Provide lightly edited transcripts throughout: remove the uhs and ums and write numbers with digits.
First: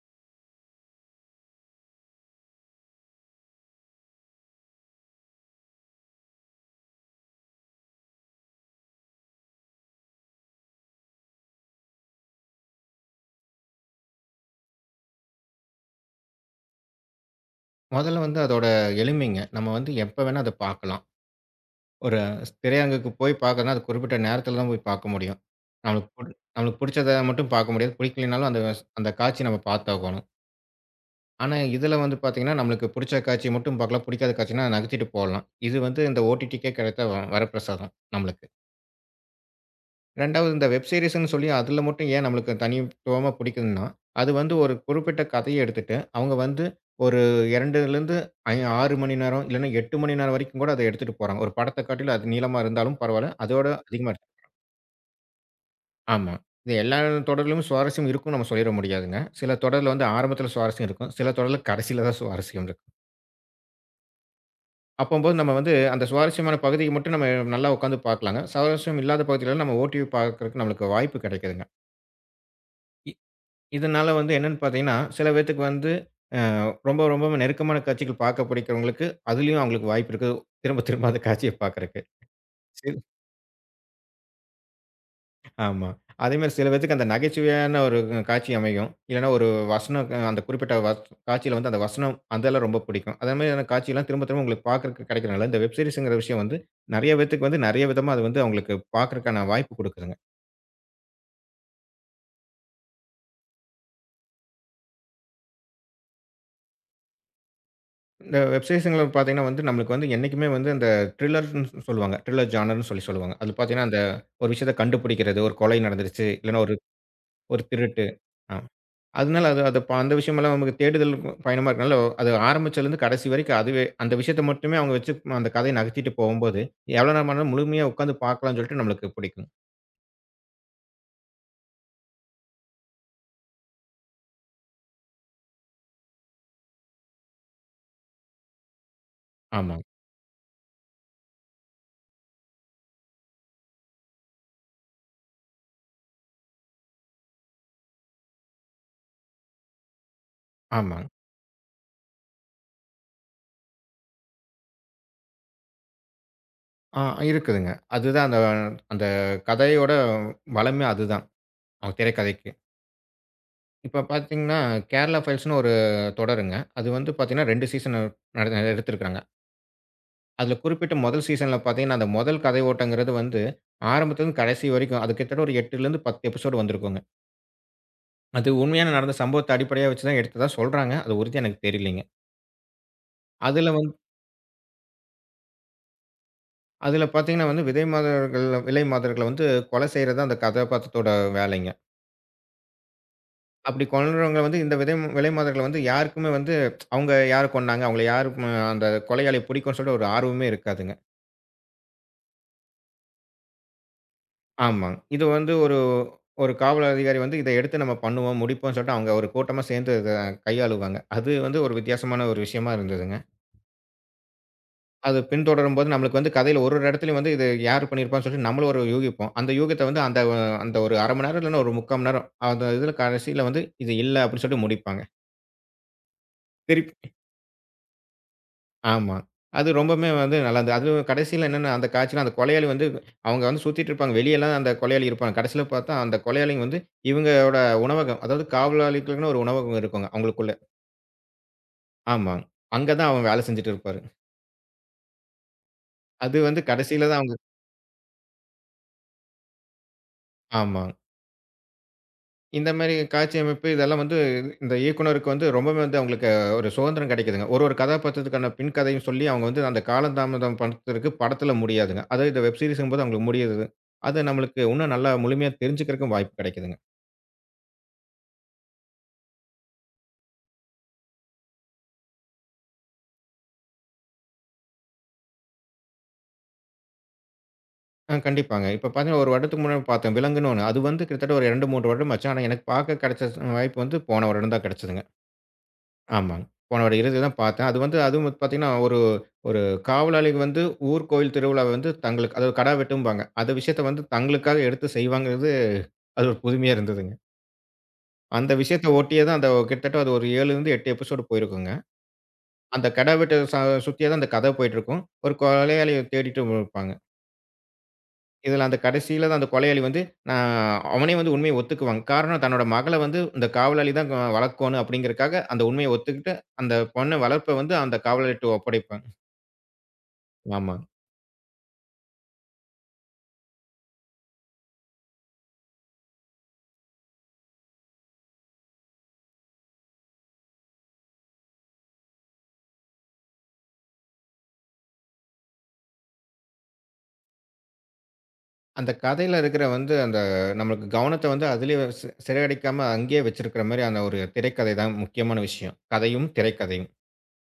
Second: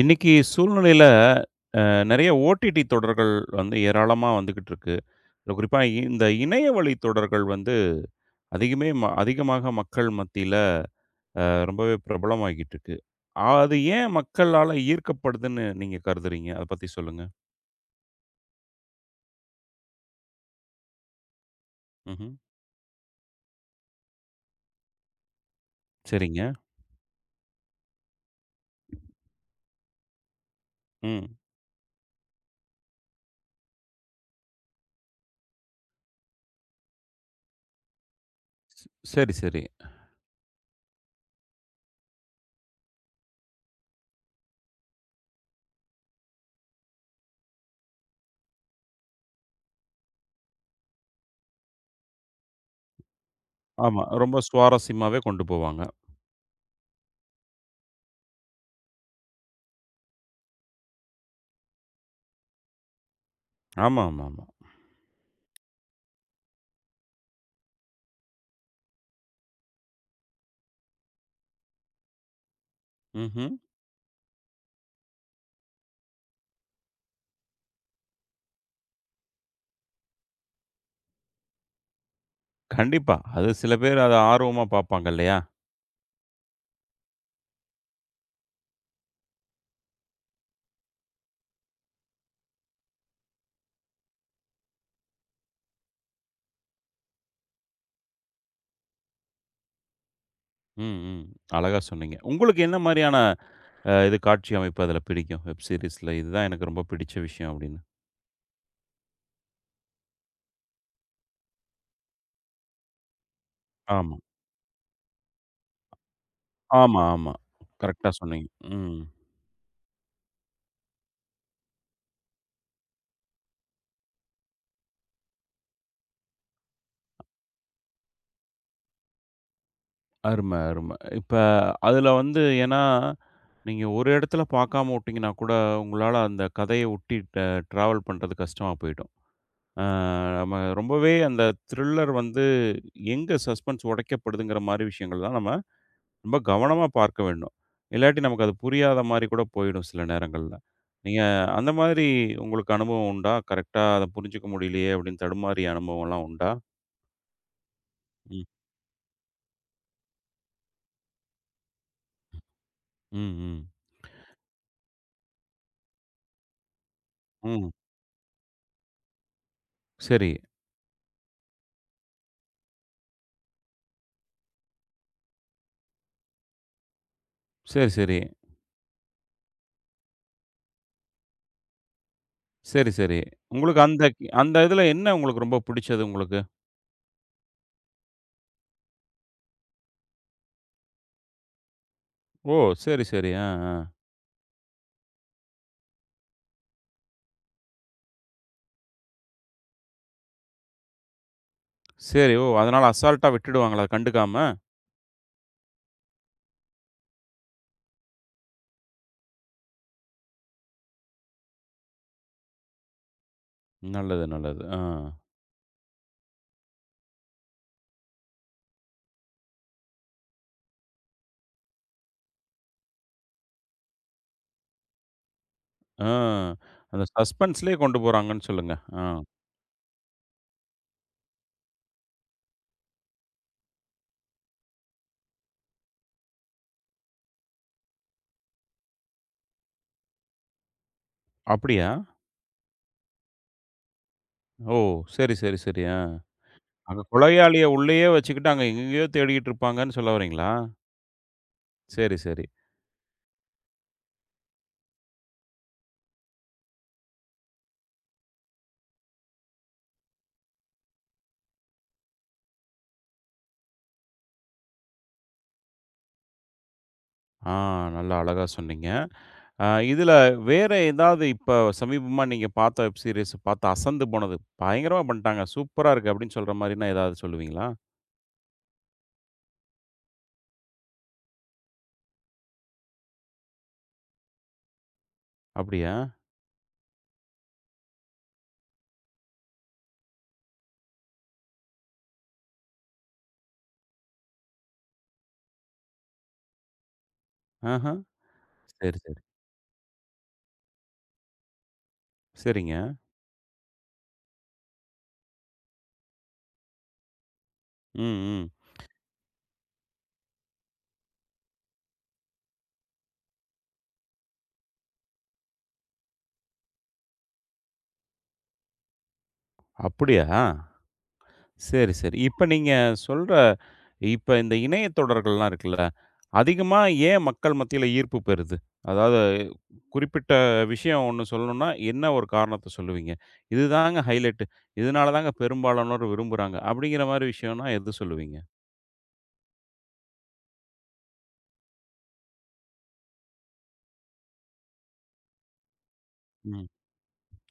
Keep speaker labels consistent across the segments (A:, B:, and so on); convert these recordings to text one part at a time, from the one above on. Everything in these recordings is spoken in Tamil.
A: இன்னைக்கு சூழ்நிலையில அ நெறைய ஓடிடி தொடர்கள் வந்து ஏராளமா வந்துகிட்டு இருக்கு. குறிப்பா இந்த இணைய வழி தொடர்கள் வந்து அதிகமாக மக்கள் மத்தியில அ ரொம்பவே பிரபலமாகிட்டு இருக்கு. அது ஏன் மக்களால ஈர்க்கப்படுதுன்னு நீங்க கருதுறீங்க? அத பத்தி சொல்லுங்க.
B: முதல்ல வந்து அதோட எளிமைங்க. நம்ம வந்து எப்ப வேணா அத பார்க்கலாம். ஒரு
A: ம்ஹ்ம்.
B: திரையரங்குக்கு போய் பார்க்கணும்னா, அது குறிப்பிட்ட நேரத்தில தான் போய் பார்க்க முடியும்.
A: சரிங்க.
B: நம்மளுக்கு புடிச்சத மட்டும் பார்க்க முடியாது. பிடிக்கலைனாலும் அந்த அந்த காட்சிய நம்ம பார்த்தாகணும்.
A: ம்.
B: ஆனா, இதில வந்து பார்த்தீங்கன்னா, நம்மளுக்கு புடிச்ச காட்சிய மட்டும் பார்க்கலாம். பிடிக்காத காட்சினா நகர்த்திட்டு போலாம். இது வந்து இந்த ஓடிடிக்கே கிடைத்த வரப்பிரசாதம் நம்மளுக்கு.
A: ஸ் சரி, சரி.
B: 2வது இந்த வெப் சீரிஸ்ன்னு சொல்லி அதில மட்டும் ஏன் நம்மளுக்கு தனித்துவமா பிடிக்குதுன்னா, அது வந்து ஒரு குறிப்பிட்ட கதைய எடுத்துட்டு, அவங்க வந்து ஒரு 2லேருந்து ஐ 6 மணி நேரம் இல்லன்னா 8 மணி நேரம் வரைக்கும் கூட அத எடுத்துட்டு போறாங்க. ஒரு படத்த காட்டிலும் அது நீளமா இருந்தாலும் பரவால்ல. அதோட
A: ஆமா.
B: அதிகமா எடுத்து
A: ரொம்ப சுவாரஸ்யமாவே கொண்டு போவாங்க.
B: ஆமா. இது எல்லா தொடரிலும் சுவாரஸ்யம் இருக்கும்னு நம்ம சொல்லிற முடியாதுங்க. சில தொடர்ல வந்து ஆரம்பத்தில சுவாரஸ்யம் இருக்கும். சில தொடர்ல கடைசியில தான் சுவாரஸ்யம் இருக்கும்.
A: ஆமா, ஆமா, ஆமா.
B: அப்பம்போது நம்ம வந்து அந்த சுவாரஸ்யமான பகுதிய மட்டும் நம்ம நல்லா உட்காந்து பார்க்கலாங்க. சுவாரஸ்யம் இல்லாத பகுதியில நம்ம ஓடிவி பார்க்கறக்கு நம்மளுக்கு வாய்ப்பு கிடைக்குதுங்க. இ
A: ம்ஹ்ம்.
B: இதனால வந்து என்னன்னு பார்த்தீங்கன்னா, சில பேத்துக்கு வந்து அ ரொம்ப ரொம்ப நெருக்கமான காட்சிகள் பார்க்க பிடிக்கிறவங்களுக்கு, அதிலயும் அவங்களுக்கு வாய்ப்பு இருக்கு. திரும்ப திரும்ப அந்த காட்சிய பார்க்கறக்கு. சரி.
A: கண்டிப்பா. அது சில பேர் அத ஆர்வமா பார்ப்பாங்க இல்லையா?
B: ஆமா. அதேமாரி சில பேத்துக்கு அந்த நகைச்சுவையான ஒரு காட்சி அமையும். இல்லன்னா ஒரு வசனம் அந்த குறிப்பிட்ட காட்சியில வந்து அந்த வசனம் அதெல்லாம் ரொம்ப பிடிக்கும். அதே மாதிரியான காட்சியெல்லாம் திரும்ப திரும்ப உங்களுக்கு பார்க்கறக்கு கிடைக்கிறனால, இந்த வெப் சீரிஸ்ங்கிற விஷயம் வந்து நெறைய பேத்துக்கு வந்து நெறைய விதமா அது வந்து அவங்களுக்கு பார்க்கறக்கான வாய்ப்பு குடுக்குதுங்க.
A: ம், ம். அழகா சொன்னீங்க. உங்களுக்கு என்ன மாரியான இது காட்சி அமைப்பு அதில பிடிக்கும்? வெப் சீரிஸ்ல இதுதான் எனக்கு ரொம்ப பிடிச்ச விஷயம் அப்படின்னு.
B: இந்த வெப்சீரிஸ்ங்கள பார்த்தீங்கன்னா வந்து, நம்மளுக்கு வந்து என்னைக்குமே வந்து அந்த த்ரில்லர்ன்னு சொல்லுவாங்க. த்ரில்லர் ஜானர்ன்னு சொல்லி சொல்லுவாங்க. அது பார்த்தீங்கன்னா, அந்த
A: ஆமா.
B: ஒரு விஷயத்த கண்டுபிடிக்கிறது, ஒரு கொலை நடந்துருச்சு, இல்லன்னா ஒரு
A: ஆமா, ஆமா.
B: ஒரு திருட்டு.
A: கரெக்ட்டா சொன்னீங்க.
B: ஆ.
A: ம்.
B: அதனால அது அது அந்த விஷயமெல்லாம் நமக்கு தேடுதல் பயணமா இருக்கனால, அது ஆரம்பிச்சதுலருந்து கடைசி வரைக்கும் அதுவே அந்த விஷயத்த மட்டுமே அவங்க வச்சு அந்த கதைய நகர்த்திட்டு போகும்போது, எவ்வளோ நேரம் ஆனாலும் முழுமையா உட்காந்து பார்க்கலாம்னு சொல்லிட்டு நம்மளுக்கு பிடிக்கும்.
A: அரும, அரும. இப்ப அதில வந்து ஏன்னா, நீங்க ஒரு இடத்துல பார்க்காம உட்டீங்கன்னா கூட, உங்களால அந்த கதைய ஒட்டி ட்ராவல் பண்றது கஷ்டமா போயிடும். அ
B: ஆமாங்க,
A: நம்ம ரொம்பவே அந்த த்ரில்லர் வந்து எங்க சஸ்பென்ஸ் உடைக்கப்படுதுங்கிற மாரி விஷயங்கள் தான் நம்ம ரொம்ப கவனமா பார்க்க வேண்டும். இல்லாட்டி நமக்கு அது புரியாத மாரி கூட போயிடும் சில நேரங்கள்ல.
B: ஆமாங்க.
A: நீங்க அந்த மாதிரி உங்களுக்கு அனுபவம் உண்டா? கரெக்ட்டா அத புரிஞ்சுக்க முடியலையே அப்படின்னு தடுமாறிய அனுபவம்லாம் உண்டா?
B: ஆ இருக்குதுங்க. அதுதான் அந்த
A: ம்.
B: அந்த கதையோட வளமே அதுதான். அவங்க திரைக்கதைக்கு.
A: ம், ம்.
B: இப்ப பார்த்தீங்கன்னா, கேரளா ஃபைல்ஸ்ன்னு ஒரு தொடருங்க. அது வந்து பார்த்தீங்கன்னா 2
A: ம்.
B: சீசன் எடுத்திருக்காங்க.
A: சரி.
B: அதுல குறிப்பிட்ட முதல் சீசன்ல பார்த்தீங்கன்னா, அந்த முதல் கதை ஓட்டங்கிறது வந்து ஆரம்பத்துலருந்து கடைசி வரைக்கும், அது கிட்டத்தட்ட ஒரு 8லேருந்து 10 எபிசோடு வந்திருக்குங்க.
A: சரி, சரி.
B: அது உண்மையான நடந்த சம்பவத்த அடிப்படையா வச்சு தான் எடுத்ததா சொல்றாங்க. அது உறுதியா எனக்கு தெரியலைங்க.
A: சரி, சரி.
B: அதுல
A: உங்களுக்கு
B: வந்து
A: அந்த அந்த இதுல என்ன உங்களுக்கு ரொம்ப பிடிச்சது உங்களுக்கு?
B: அதுல பார்த்தீங்கன்னா வந்து விதை மாதர்கள் விலை மாதர்கள வந்து கொலை செய்றது அந்த கதாபாத்திரத்தோட வேலைங்க.
A: ஓ! சரி, சரி. ஆ, ஆ.
B: அப்படி கொல்றவங்க வந்து இந்த விதை விலை மாதர்கள வந்து யாருக்குமே வந்து அவங்க யார கொன்னாங்க, அவங்கள யாரு அந்த கொலையாளி பிடிக்கும்னு சொல்லிட்டு ஒரு ஆர்வமே இருக்காதுங்க.
A: சரி. ஓ! அதனால அசால்ட்டா விட்டுடுவாங்களா கண்டுக்காம?
B: ஆமாங்க. இது வந்து ஒரு ஒரு காவல் அதிகாரி வந்து இத எடுத்து நம்ம பண்ணுவோம், முடிப்போம்னு சொல்லிட்டு அவங்க ஒரு கூட்டமா சேர்ந்து இத கையாளுவாங்க. அது வந்து ஒரு வித்தியாசமான ஒரு விஷயமா இருந்ததுங்க.
A: நல்லது, நல்லது. ஆ.
B: அது பின்தொடரும்போது நம்மளுக்கு வந்து கதையில ஒரு ஒரு இடத்துலயும் வந்து இது யார் பண்ணியிருப்பான்னு சொல்லிட்டு நம்மளும் ஒரு யூகிப்போம். அந்த யூகத்த வந்து அந்த அந்த ஒரு 1/2 மணி நேரம் இல்லன்னா ஒரு 3/4 மணி நேரம் அந்த இதுல கடைசியில வந்து இது இல்ல அப்படின்னு சொல்லிட்டு முடிப்பாங்க.
A: ஆ. அந்த
B: திருப்பி
A: சஸ்பென்ஸ்லயே கொண்டு போறாங்கன்னு சொல்லுங்க. ஆ.
B: ஆமா. அது ரொம்பவுமே வந்து நல்லாருந்தது. அதுவும் கடைசில என்னன்னா, அந்த காட்சில அந்த கொலையாளி வந்து அவங்க வந்து சுத்திட்டு இருப்பாங்க. வெளியலாம் அந்த கொலையாளி இருப்பாங்க. கடைசில பார்த்தா அந்த கொலையாளிங்க வந்து இவங்களோட உணவகம், அதாவது காவலாளிகளுக்குன்னு ஒரு உணவகம் இருக்குங்க அவங்களுக்குள்ள.
A: அப்படியா?
B: ஆமா. அங்க தான் அவன் வேலை செஞ்சுட்டு இருப்பாரு.
A: ஓ! சரி, சரி, சரி. ஆ.
B: அது வந்து
A: அங்க
B: கடைசில தான் அவங்க
A: கொலையாளிய உள்ளேயே வச்சுக்கிட்டு, அங்க எங்கேயோ தேடிக்கிட்டு இருப்பாங்கன்னு சொல்ல வர்றீங்களா?
B: ஆமா.
A: சரி, சரி.
B: இந்த மாரி காட்சி அமைப்பு இதெல்லாம் வந்து இந்த இயக்குனருக்கு வந்து ரொம்பவே வந்து அவங்களுக்கு ஒரு சுதந்திரம் கிடைக்குதுங்க. ஒரு ஒரு கதாபாத்திரத்துக்கான பின் கதையும் சொல்லி அவங்க வந்து அந்த காலந்தாமதம் படுத்துறதுக்கு படத்தில முடியாதுங்க. அதுவும் இந்த வெப் சீரிஸ்ங்கும்போது அவங்களுக்கு முடியுது. அது நம்மளுக்கு இன்னும் நல்லா முழுமையா தெரிஞ்சுக்கிறதுக்கும் வாய்ப்பு கிடைக்குதுங்க.
A: ஆ நல்லா அழகா சொன்னீங்க. அ இதுல வேற ஏதாவது இப்ப சமீபமா நீங்க பார்த்த வெப் சீரிஸ் பார்த்து அசந்து போனது, பயங்கரமா பண்ணிட்டாங்க, சூப்பரா இருக்கு அப்படின்னு சொல்ற மாரின்னா ஏதாவது சொல்லுவீங்களா?
B: ஆ கண்டிப்பாங்க. இப்ப பார்த்தீங்கன்னா, ஒரு வருடத்துக்கு முன்னாடி பார்த்தேன். விலங்குன்னு ஒண்ணு. அது வந்து கிட்டத்தட்ட ஒரு 2, 3 வருடம் ஆச்சு. ஆனா எனக்கு பார்க்க கிடைச்ச வாய்ப்பு வந்து போன வருடம் தான் கிடைச்சதுங்க.
A: அப்படியா?
B: ஆமாங்க. போன வாரம் இறுதியில தான் பார்த்தேன். அது வந்து அதுவும் வந்து பார்த்தீங்கன்னா, ஒரு ஒரு காவலாளிக்கு வந்து ஊர் கோயில் திருவிழாவ வந்து தங்களுக்கு அதாவது கடா வெட்டும்பாங்க. அந்த விஷயத்த வந்து தங்களுக்காக எடுத்து செய்வாங்கங்கிறது, அது ஒரு புதுமையா இருந்ததுங்க.
A: ஆஹ.
B: அந்த விஷயத்த
A: சரி, சரி.
B: ஒட்டியே தான் அந்த கிட்டத்தட்ட அது ஒரு 7லிருந்து 8 எபிசோடு போயிருக்குங்க.
A: சரிங்க.
B: அந்த கடா வெட்ட சுத்தியே தான் அந்த கதை போயிட்டுருக்கும். ஒரு கொலையாளிய தேடிட்டு இருப்பாங்க.
A: ம், ம்.
B: இதில அந்த கடைசியில தான் அந்த கொலையாளி வந்து நான் அவனே வந்து உண்மைய ஒத்துக்குவாங்க. காரணம் தன்னோட மகள வந்து இந்த காவலாளி தான் வளர்க்கோணும் அப்படிங்கிறதுக்காக அந்த உண்மைய ஒத்துக்கிட்டு, அந்த பொண்ண வளர்ப்ப வந்து அந்த காவலாளிட்ட ஒப்படைப்பாங்க.
A: அப்படியா?
B: ஆமா.
A: சரி, சரி. இப்ப நீங்க சொல்ற இப்ப இந்த இணைய தொடர்கள்லாம் இருக்குல்ல, அதிகமா ஏன் மக்கள் மத்தியில ஈர்ப்பு பெறுது? அதாவது குறிப்பிட்ட விஷயம் ஒண்ணு சொல்லணும்னா, என்ன ஒரு காரணத்த சொல்லுவீங்க? இதுதாங்க ஹைலைட்டு. இதனால தாங்க பெரும்பாலானோர் விரும்புறாங்க. அப்படிங்கிற மாரி விஷயம்னா எது சொல்லுவீங்க?
B: அந்த கதையில இருக்கிற வந்து அந்த நம்மளுக்கு கவனத்த வந்து அதிலயே சிதறடிக்காம அங்கேயே வச்சிருக்கிற மாரி அந்த ஒரு திரைக்கதை தான் முக்கியமான விஷயம். கதையும்,
A: ம்.
B: திரைக்கதையும்.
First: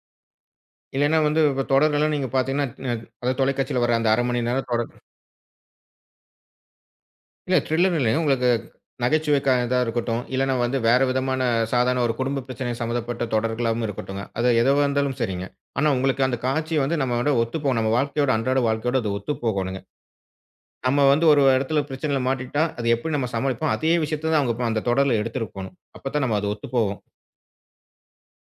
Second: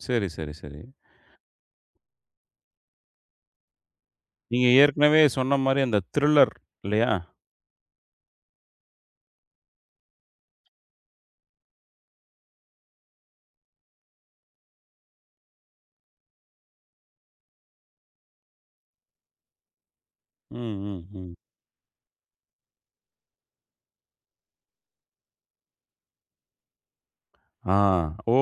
A: சரி, சரி, சரி.
B: இல்லன்னா வந்து இப்ப தொடர்கள்லாம் நீங்க பார்த்தீங்கன்னா, அதாவது தொலைக்காட்சியில வர அந்த 1/2 மணி
A: நீங்க
B: நேரம் தொடர்
A: ஏற்கனவே சொன்ன மாரி அந்த த்ரில்லர் இல்லையா?
B: இல்ல த்ரில்லர் இல்லைங்க. உங்களுக்கு நகைச்சுவை கதயா இருக்கட்டும், இல்லன்னா வந்து வேற விதமான சாதாரண ஒரு குடும்ப பிரச்சனை சம்மந்தப்பட்ட தொடர்களாவும் இருக்கட்டுங்க. அது எதுவா இருந்தாலும் சரிங்க. ஆனா உங்களுக்கு அந்த காட்சி வந்து நம்மோட ஒத்துப்போணும். நம்ம வாழ்க்கையோட அன்றாட வாழ்க்கையோட அது ஒத்துப்போகணுங்க.
A: ம்,
B: நம்ம
A: ம்,
B: வந்து
A: ம்.
B: ஒரு இடத்துல பிரச்சனையில மாட்டிக்கிட்டா, அது எப்படி நம்ம சமாளிப்போம்? அதே விஷயத்த தான் அவங்க இப்ப அந்த தொடர்ல எடுத்திருக்கோணும். அப்பதான் நம்ம அது ஒத்துப்போகும்.
A: ஆ. ஓ!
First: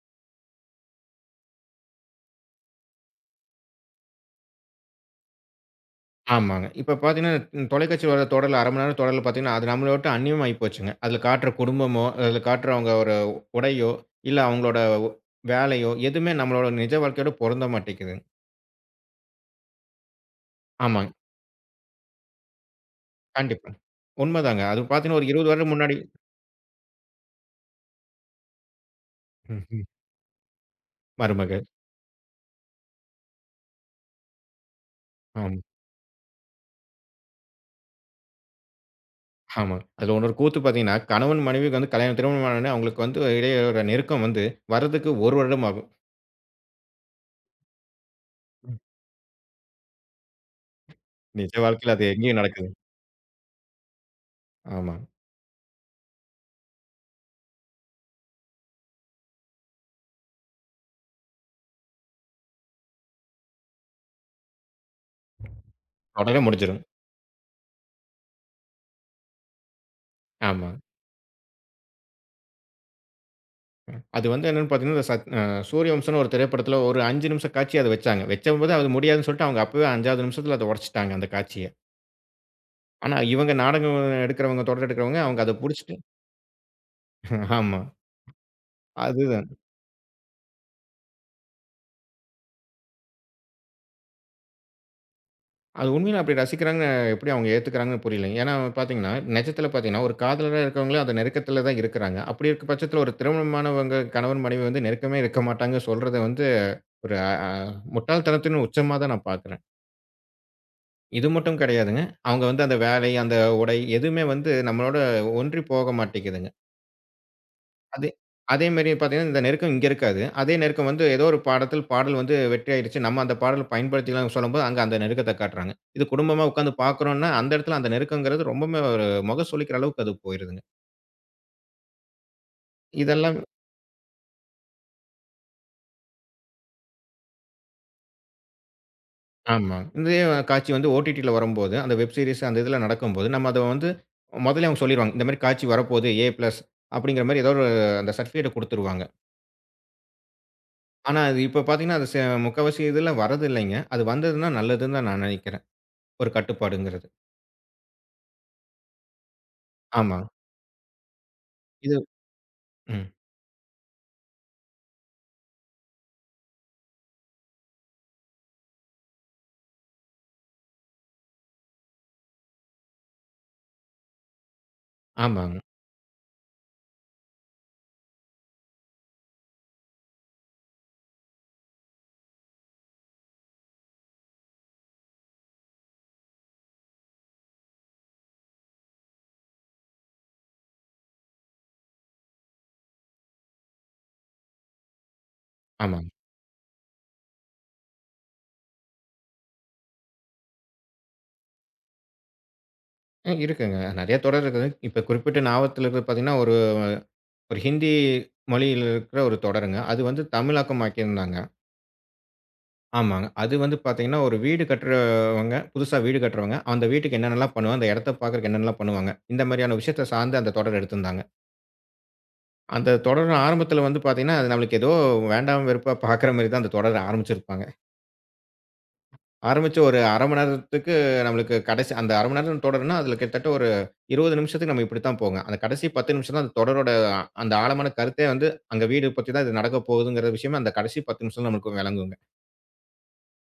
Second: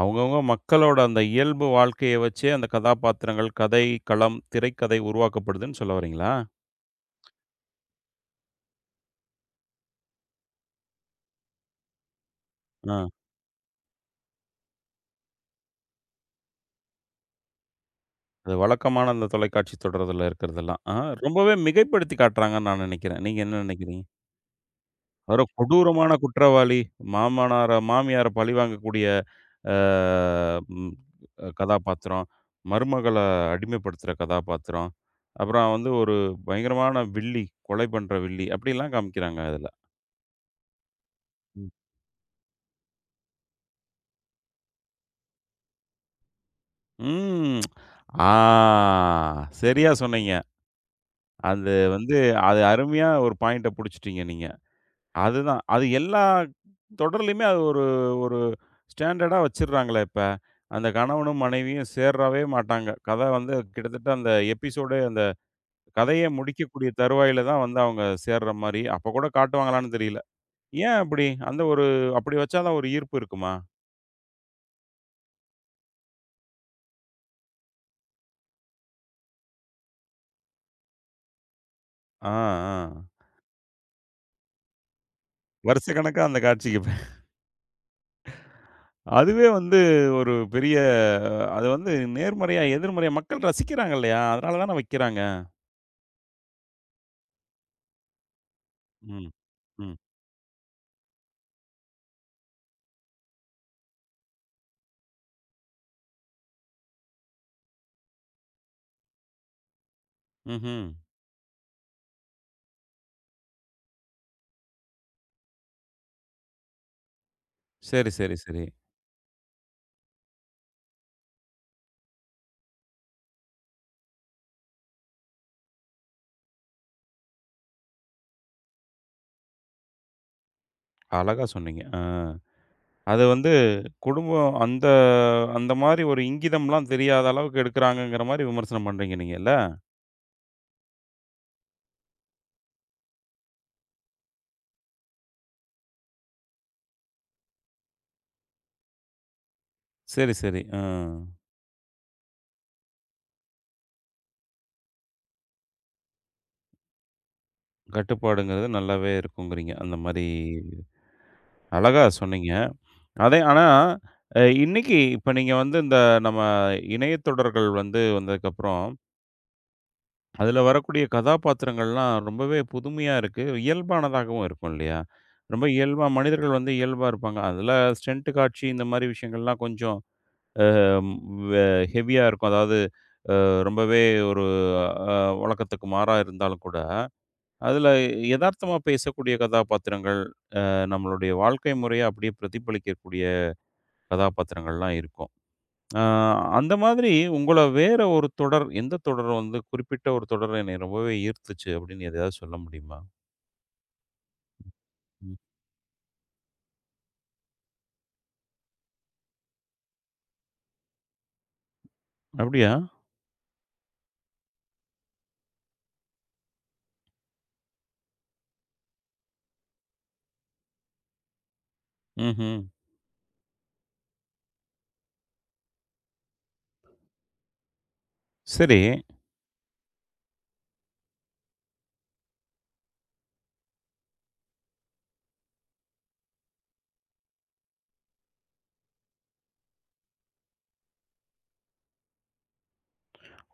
A: அவங்கவங்க மக்களோட அந்த இயல்பு வாழ்க்கைய வச்சே அந்த கதாபாத்திரங்கள், கதை, களம், திரைக்கதை உருவாக்கப்படுதுன்னு சொல்ல வரீங்களா?
B: ஆமாங்க. இப்ப பார்த்தீங்கன்னா, தொலைக்காட்சியில வர தொடர்ல 1/2 மணி நேரம் தொடர்ல பார்த்தீங்கன்னா, அது நம்மள விட்டு அந்நியமாயி போச்சுங்க. அதுல காட்டுற குடும்பமோ, அதுல காட்டுற அவங்க
A: ஆ.
B: ஒரு உடையோ, இல்ல அவங்களோட ஒ- வேலையோ, எதுவுமே நம்மளோட நிஜ வாழ்க்கையோட பொருந்த மாட்டேங்குதுங்க.
A: அது வழக்கமான அந்த தொலைக்காட்சி தொடர்தில இருக்கிறதெல்லாம். ஆ
B: ஆமாங்க.
A: ரொம்பவே மிகைப்படுத்தி காட்டுறாங்கன்னு நான் நினைக்கிறேன். நீங்க என்ன
B: கண்டிப்பா.
A: நினைக்கிறீங்க?
B: உண்மதாங்க. அது பார்த்தீங்கன்னா, ஒரு
A: ஒரு
B: 20 வருடம் முன்னாடி
A: கொடூரமான குற்றவாளி, மாமனார மாமியார பழிவாங்கக்கூடிய அ
B: ம்ஹ்ம்.
A: ம்
B: மருமகள்.
A: கதாபாத்திரம், மருமகள அடிமைப்படுத்துற கதாபாத்திரம்,
B: ஆமா.
A: அப்புறம் வந்து ஒரு பயங்கரமான வில்லி, கொலை பண்ற வில்லி அப்படிலாம் காமிக்கிறாங்க அதுல.
B: ஆமா. அதுல இன்னொரு கூத்து பார்த்தீங்கன்னா, கணவன் மனைவிக்கு வந்து கல்யாணம் திருமணம் ஆனவுடனே அவங்களுக்கு வந்து இடையே ஒரு நெருக்கம் வந்து வர்றதுக்கு 1 வருடம் ஆகும்.
A: ம். ஆ சரியா சொன்னீங்க.
B: நிஜ
A: அது
B: வாழ்க்கையில அது
A: வந்து
B: எங்கேயும்
A: அது
B: நடக்குது.
A: அருமையா ஒரு பாயிண்ட்ட புடிச்சுட்டீங்க நீங்க.
B: ஆமா.
A: அதுதான். அது எல்லா தொடர்லயுமே அது ஒரு ஒரு ஸ்டாண்டர்டா வச்சுர்றாங்களே இப்ப. அந்த கணவனும் மனைவியும் சேர்றவே மாட்டாங்க. கதை வந்து கிட்டத்தட்ட அந்த எபிசோடே அந்த கதைய
B: உடனே முடிஞ்சிரும்.
A: முடிக்கக்கூடிய தருவாயில தான் வந்து அவங்க சேர்ற மாரி. அப்ப கூட காட்டுவாங்களான்னு தெரியல.
B: ஆமா.
A: ஏன் அப்படி? அந்த ஒரு அப்படி வச்சா தான் ஒரு ஈர்ப்பு இருக்குமா?
B: அது வந்து என்னன்னு பார்த்தீங்கன்னா, இந்த சத் அ சூரியவம்சம்ன்னு ஒரு திரைப்படத்துல ஒரு 5 நிமிஷம் காட்சி அத வச்சாங்க. வச்சபோது அது முடியாதுன்னு சொல்லிட்டு அவங்க அப்பவே 5வது நிமிஷத்துல அத உடைச்சுட்டாங்க அந்த காட்சிய.
A: ஆ, ஆ.
B: ஆனா இவங்க நாடகம் எடுக்கிறவங்க, தொடர் எடுக்கிறவங்க அவங்க அத புடிச்சுட்டு
A: வருஷக்கணக்கா அந்த காட்சிக்கு
B: ஆமா. அது
A: அதுவே வந்து ஒரு பெரிய அது வந்து நேர்மறையா, எதிர்மறையா மக்கள் ரசிக்கிறாங்க இல்லையா? அதனால தான வைக்கிறாங்க.
B: அது உண்மையில அப்படி ரசிக்கிறாங்கன்னு எப்படி அவங்க ஏத்துக்கிறாங்கன்னு புரியல. ஏன்னா பார்த்தீங்கன்னா,
A: ம்.
B: நிஜத்தில
A: ம்.
B: பார்த்தீங்கன்னா, ஒரு காதலரா இருக்கவங்களே அந்த நெருக்கத்தில தான் இருக்கிறாங்க. அப்படி இருக்க பட்சத்தில ஒரு திருமணமானவங்க கணவன் மனைவி வந்து நெருக்கமே இருக்க மாட்டாங்க சொல்றது வந்து ஒரு அ அ முட்டாள்தனத்தின் உச்சமா தான் நான் பார்க்குறேன்.
A: ம்ஹ்ம்.
B: இது மட்டும் கிடையாதுங்க. அவங்க வந்து அந்த வேலை, அந்த உடை எதுவுமே வந்து நம்மளோட ஒன்றி போக மாட்டேங்குதுங்க. அதே
A: சரி, சரி, சரி.
B: அதே மாரி பார்த்தீங்கன்னா, இந்த நெருக்கம் இங்க இருக்காது. அதே நெருக்கம் வந்து ஏதோ ஒரு பாடத்தில் பாடல் வந்து வெற்றி ஆயிடுச்சு. நம்ம அந்த பாடல பயன்படுத்திக்கலாம்னு சொல்லும்போது, அங்க அந்த நெருக்கத்த காட்டுறாங்க. இது குடும்பமா உட்காந்து பார்க்குறோம்னா, அந்த இடத்துல அந்த நெருக்கங்கிறது ரொம்பவுமே ஒரு முகம் சுளிக்கிற அளவுக்கு அது போயிருதுங்க.
A: அழகா சொன்னீங்க. ஆ. அது
B: இதெல்லாம்
A: வந்து குடும்பம் அந்த அந்த மாரி ஒரு இங்கிதம்லாம் தெரியாத அளவுக்கு எடுக்குறாங்கங்கிற மாரி விமர்சனம் பண்றீங்க நீங்க இல்ல?
B: ஆமா. இதே காட்சி வந்து ஓடிடில வரும்போது, அந்த வெப் சீரிஸ் அந்த இதில நடக்கும்போது, நம்ம அத வந்து முதலே அவங்க சொல்லிருவாங்க. இந்த மாரி காட்சி வரப்போது ஏ பிளஸ் அப்படிங்கிற மாரி ஏதோ ஒரு அந்த சர்டிஃபிகேட்ட குடுத்துருவாங்க.
A: சரி, சரி. ஆ.
B: ஆனா, அது இப்ப பார்த்தீங்கன்னா, அது முக்காவாசி இதுல வரதில்லைங்க. அது வந்ததுன்னா நல்லதுன்னு தான் நான் நினைக்கிறேன். ஒரு கட்டுப்பாடுங்கிறது.
A: கட்டுப்பாடுங்கிறது நல்லாவே இருக்குங்கிறீங்க. அந்த
B: ஆமா.
A: மாரி
B: இது
A: அழகா சொன்னீங்க.
B: ம்.
A: அதே ஆனா, இன்னைக்கு இப்ப நீங்க வந்து இந்த நம்ம இணைய தொடர்கள் வந்து வந்ததுக்கப்புறம் அதில வரக்கூடிய கதாபாத்திரங்கள்லாம் ரொம்பவே புதுமையா இருக்கு. இயல்பானதாகவும் இருக்கும் இல்லையா?
B: ஆமாங்க,
A: ரொம்ப இயல்பா மனிதர்கள் வந்து இயல்பா இருப்பாங்க. அதில ஸ்டண்ட் காட்சி இந்த மாரி விஷயங்கள்லாம் கொஞ்சம் அம் வெ ஹெவியா இருக்கும். அதாவது ரொம்பவே ஒரு அ வழக்கத்துக்கு மாறா இருந்தாலும் கூட, அதில எதார்த்தமா பேசக்கூடிய கதாபாத்திரங்கள், நம்மளுடைய வாழ்க்கை முறைய அப்படியே பிரதிபலிக்கக்கூடிய கதாபாத்திரங்கள்லாம் இருக்கும். அ
B: ஆமாங்க.
A: அந்த மாதிரி உங்கள வேற ஒரு தொடர், எந்த தொடர் வந்து குறிப்பிட்ட ஒரு தொடர் என்னைய ரொம்பவே ஈர்த்துச்சு அப்படின்னு எதையாவது சொல்ல முடியுமா?
B: இருக்குங்க. நெறைய தொடர் இருக்குது. இப்ப
A: ம். ம்.
B: குறிப்பிட்டு நாவத்துல இருக்கிறது பார்த்தீங்கன்னா, ஒரு ஒரு ஹிந்தி மொழியில இருக்கிற ஒரு தொடருங்க. அது வந்து தமிழாக்கம் ஆக்கியிருந்தாங்க.
A: அப்படியா?
B: ஆமாங்க. அது வந்து பார்த்தீங்கன்னா, ஒரு வீடு கட்டுறவங்க, புதுசா வீடு கட்டுறவங்க, அந்த வீட்டுக்கு என்னென்னலாம் பண்ணுவாங்க, அந்த இடத்த பார்க்கறக்கு என்னென்னலாம் பண்ணுவாங்க, இந்த மாரியான விஷயத்த சார்ந்து அந்த தொடர் எடுத்திருந்தாங்க.
A: ம்ஹ்ம்.
B: அந்த தொடர் ஆரம்பத்துல வந்து பார்த்தீங்கன்னா, அது நம்மளுக்கு ஏதோ வேண்டாம் வெறுப்பா பார்க்குற மாரி தான் அந்த தொடர ஆரம்பிச்சிருப்பாங்க.
A: சரி.
B: ஆரம்பிச்சு ஒரு 1/2 மணி நேரத்துக்கு நம்மளுக்கு கடைசி அந்த 1/2 மணி நேரம் தொடருன்னா, அதில கிட்டத்தட்ட ஒரு 20 நிமிஷத்துக்கு நம்ம இப்படித்தான் போங்க. அந்த கடைசி 10 நிமிஷம் தான் அந்த தொடரோட அந்த ஆழமான கருத்தே வந்து, அங்க வீடு பத்தி தான் இது நடக்கப் போகுதுங்கிற விஷயமே அந்த கடைசி 10 நிமிஷம் நமக்கு விளங்குங்க.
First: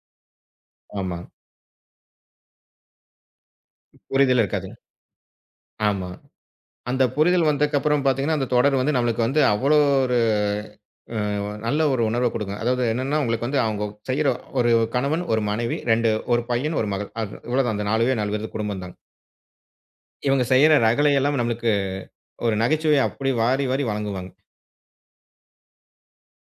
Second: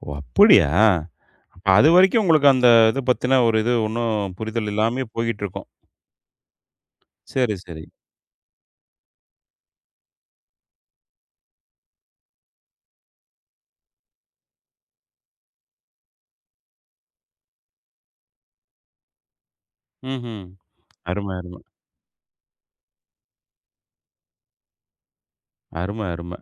A: ஓ! அப்படியா?
B: ஆமா.
A: அப்ப அதுவரைக்கும் உங்களுக்கு அந்த இத பத்தின ஒரு இது ஒண்ணும்
B: புரிதல் இருக்காது.
A: புரிதல் இல்லாமயே போயிட்டுருக்கும்.
B: ஆமா. அந்த புரிதல்
A: சரி, சரி.
B: வந்ததுக்கப்புறம் பார்த்தீங்கன்னா, அந்த தொடர் வந்து நம்மளுக்கு வந்து அவ்வளோ ஒரு அ நல்ல ஒரு உணர்வ குடுக்கும். அதாவது என்னன்னா, உங்களுக்கு வந்து அவங்க செய்ற ஒரு கணவன், ஒரு மனைவி, 2 ஒரு பையன், ஒரு மகள். அது இவ்வளவுதான் அந்த 4வே 4 பேரு குடும்பம் தான்.
A: ம்ஹ்ம்.
B: இவங்க செய்ற
A: அருமை,
B: ரகளையெல்லாம்
A: அருமை.
B: நம்மளுக்கு ஒரு நகைச்சுவைய அப்படி வாரி, வாரி வழங்குவாங்க.
A: அருமை, அருமை.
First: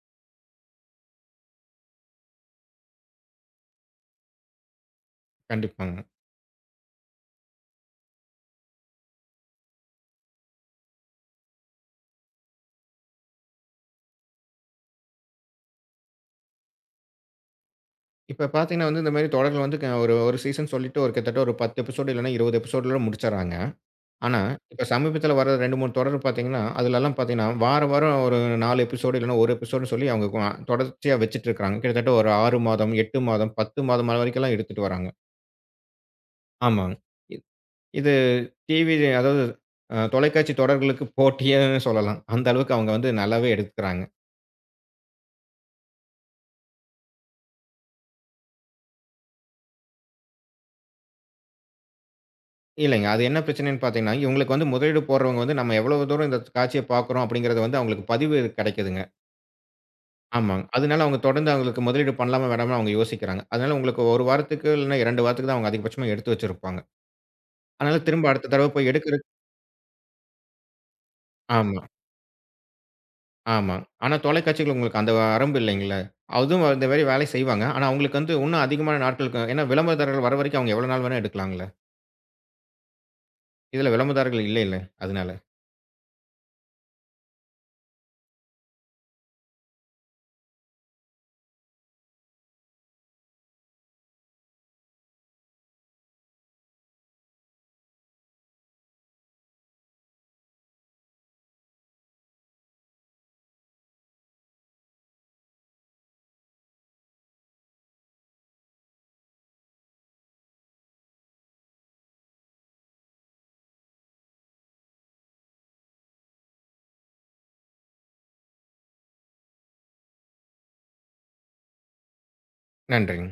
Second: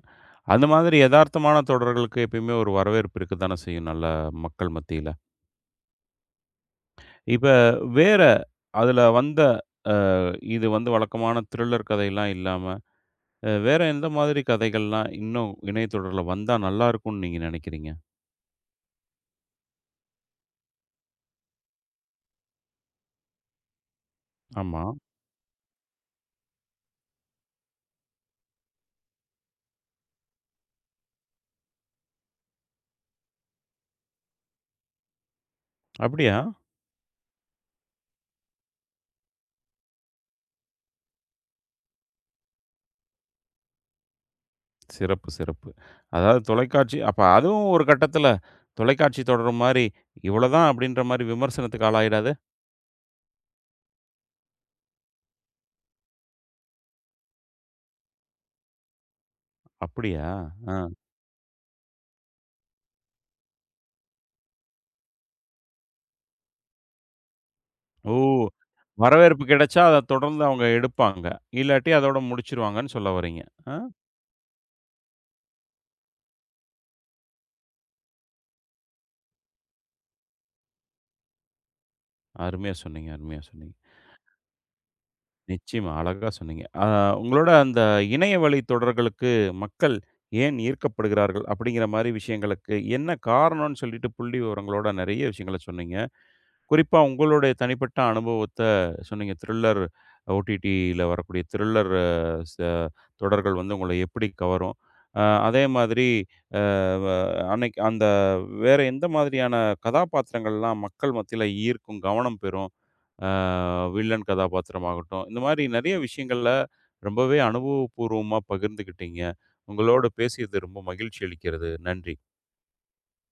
A: அந்த மாதிரி எதார்த்தமான தொடர்களுக்கு எப்பயுமே ஒரு வரவேற்பு இருக்கத்தானே செய்யும், நல்ல மக்கள் மத்தியில.
B: கண்டிப்பாங்க.
A: இப்ப வேற அதுல வந்த அ இது வந்து வழக்கமான த்ரில்லர் கதைலாம் இல்லாம, வேற எந்த மாதிரி கதைகள்லாம் இன்னும் இணையதொடர்ல வந்தா நல்லாருக்கும்னு நீங்க நெனைக்கிறீங்க?
B: இப்ப பார்த்தீங்கன்னா வந்து, இந்த மாரி தொடர்கள் வந்து ஒரு ஒரு சீசன் சொல்லிட்டு ஒரு கிட்டத்தட்ட ஒரு 10 எபிசோடு இல்லன்னா 20 எபிசோடுல முடிச்சர்றாங்க. ஆனா,
A: ஆமா.
B: இப்ப சமீபத்தில வர 2, 3 தொடர் பார்த்தீங்கன்னா, அதுலலாம் பார்த்தீங்கன்னா, வாரம், வாரம் ஒரு 4 எபிசோடு இல்லன்னா 1 எபிசோடுன்னு சொல்லி அவங்க தொடர்ச்சியா வச்சுட்டு இருக்காங்க. கிட்டத்தட்ட ஒரு 6 மாதம், 8 மாதம், 10 மாதம் அது வரைக்கும்லாம் எடுத்துட்டு வராங்க.
A: அப்படியா?
B: ஆமாங்க. இத் இது டிவி அதாவது தொலைக்காட்சி தொடர்களுக்கு போட்டியே சொல்லலாம். அந்த அளவுக்கு அவங்க வந்து நல்லாவே எடுத்துக்கிறாங்க.
A: சிறப்பு, சிறப்பு. அதாவது தொலைக்காட்சி அப்ப அதுவும் ஒரு கட்டத்தில தொலைக்காட்சி தொடர் மாரி, இவ்வளதான் அப்படின்ற மாரி விமர்சனத்துக்கு ஆளாயிடாது?
B: இல்லைங்க. அது என்ன பிரச்சனைன்னு பார்த்தீங்கன்னா, இவங்களுக்கு வந்து முதலீடு போடுறவங்க வந்து நம்ம எவ்வளவு தூரம் இந்த காட்சிய பார்க்குறோம் அப்படிங்கிறது வந்து அவங்களுக்கு பதிவு கிடைக்குதுங்க.
A: அப்படியா?
B: ஆமாங்க.
A: ஆ.
B: அதனால அவங்க தொடர்ந்து அவங்களுக்கு முதலீடு பண்ணலாமா, வேணாமா அவங்க யோசிக்கிறாங்க. அதனால உங்களுக்கு 1 வாரத்துக்கு இல்லன்னா 2 வாரத்துக்கு தான் அவங்க அதிகபட்சமா எடுத்து வச்சிருப்பாங்க. அதனால
A: ஓ!
B: திரும்ப அடுத்த தடவ போய் எடுக்கிறதுக்கு
A: வரவேற்பு கிடைச்சா அத தொடர்ந்து அவங்க எடுப்பாங்க.
B: ஆமா,
A: இல்லாட்டி அதோட முடிச்சுருவாங்கன்னு சொல்ல வர்றீங்க. ஆ
B: ஆமா. ஆனா தொலைக்காட்சிகள் உங்களுக்கு அந்த வரம்பு இல்லைங்கள. அதுவும் இந்த மாரி வேலை செய்வாங்க. ஆனா அவங்களுக்கு வந்து இன்னும் அதிகமான நாட்களுக்கு ஏன்னா விளம்பரதாரர்கள் வர வரைக்கும் அவங்க எவ்வளவு நாள் வேணா எடுக்கலாம்ல.
A: அருமையா சொன்னீங்க, அருமையா சொன்னீங்க.
B: இதுல விளம்பரதாரர்கள் இல்லைல்ல. அதனால.
A: நிச்சயமா, அழகா சொன்னீங்க. ஆ உங்களோட அந்த இணையவழி தொடர்களுக்கு மக்கள் ஏன் ஈர்க்கப்படுகிறார்கள்? அப்படிங்கிற மாரி விஷயங்களுக்கு என்ன காரணம்னு சொல்லிட்டு புள்ளி விவரங்களோட நெறைய விஷயங்கள சொன்னீங்க. குறிப்பா உங்களுடைய தனிப்பட்ட அனுபவத்த சொன்னீங்க. த்ரில்லர் ஓடிடியில வரக்கூடிய த்ரில்லர் ச தொடர்கள் வந்து உங்கள எப்படி கவரும்? அ அதே மாதிரி அ வ அன்னைக்கு அந்த வேற எந்த மாதிரியான கதாபாத்திரங்கள்லாம் மக்கள் மத்தியில ஈர்க்கும், கவனம் பெறும்? அ வில்லன் கதாபாத்திரமாகட்டும், இந்த மாரி நெறைய விஷயங்கள்ல ரொம்பவே அனுபவபூர்வமா பகிர்ந்துக்கிட்டீங்க. உங்களோடு பேசியது ரொம்ப மகிழ்ச்சி அளிக்கிறது. நன்றி.
B: நன்றிங்க.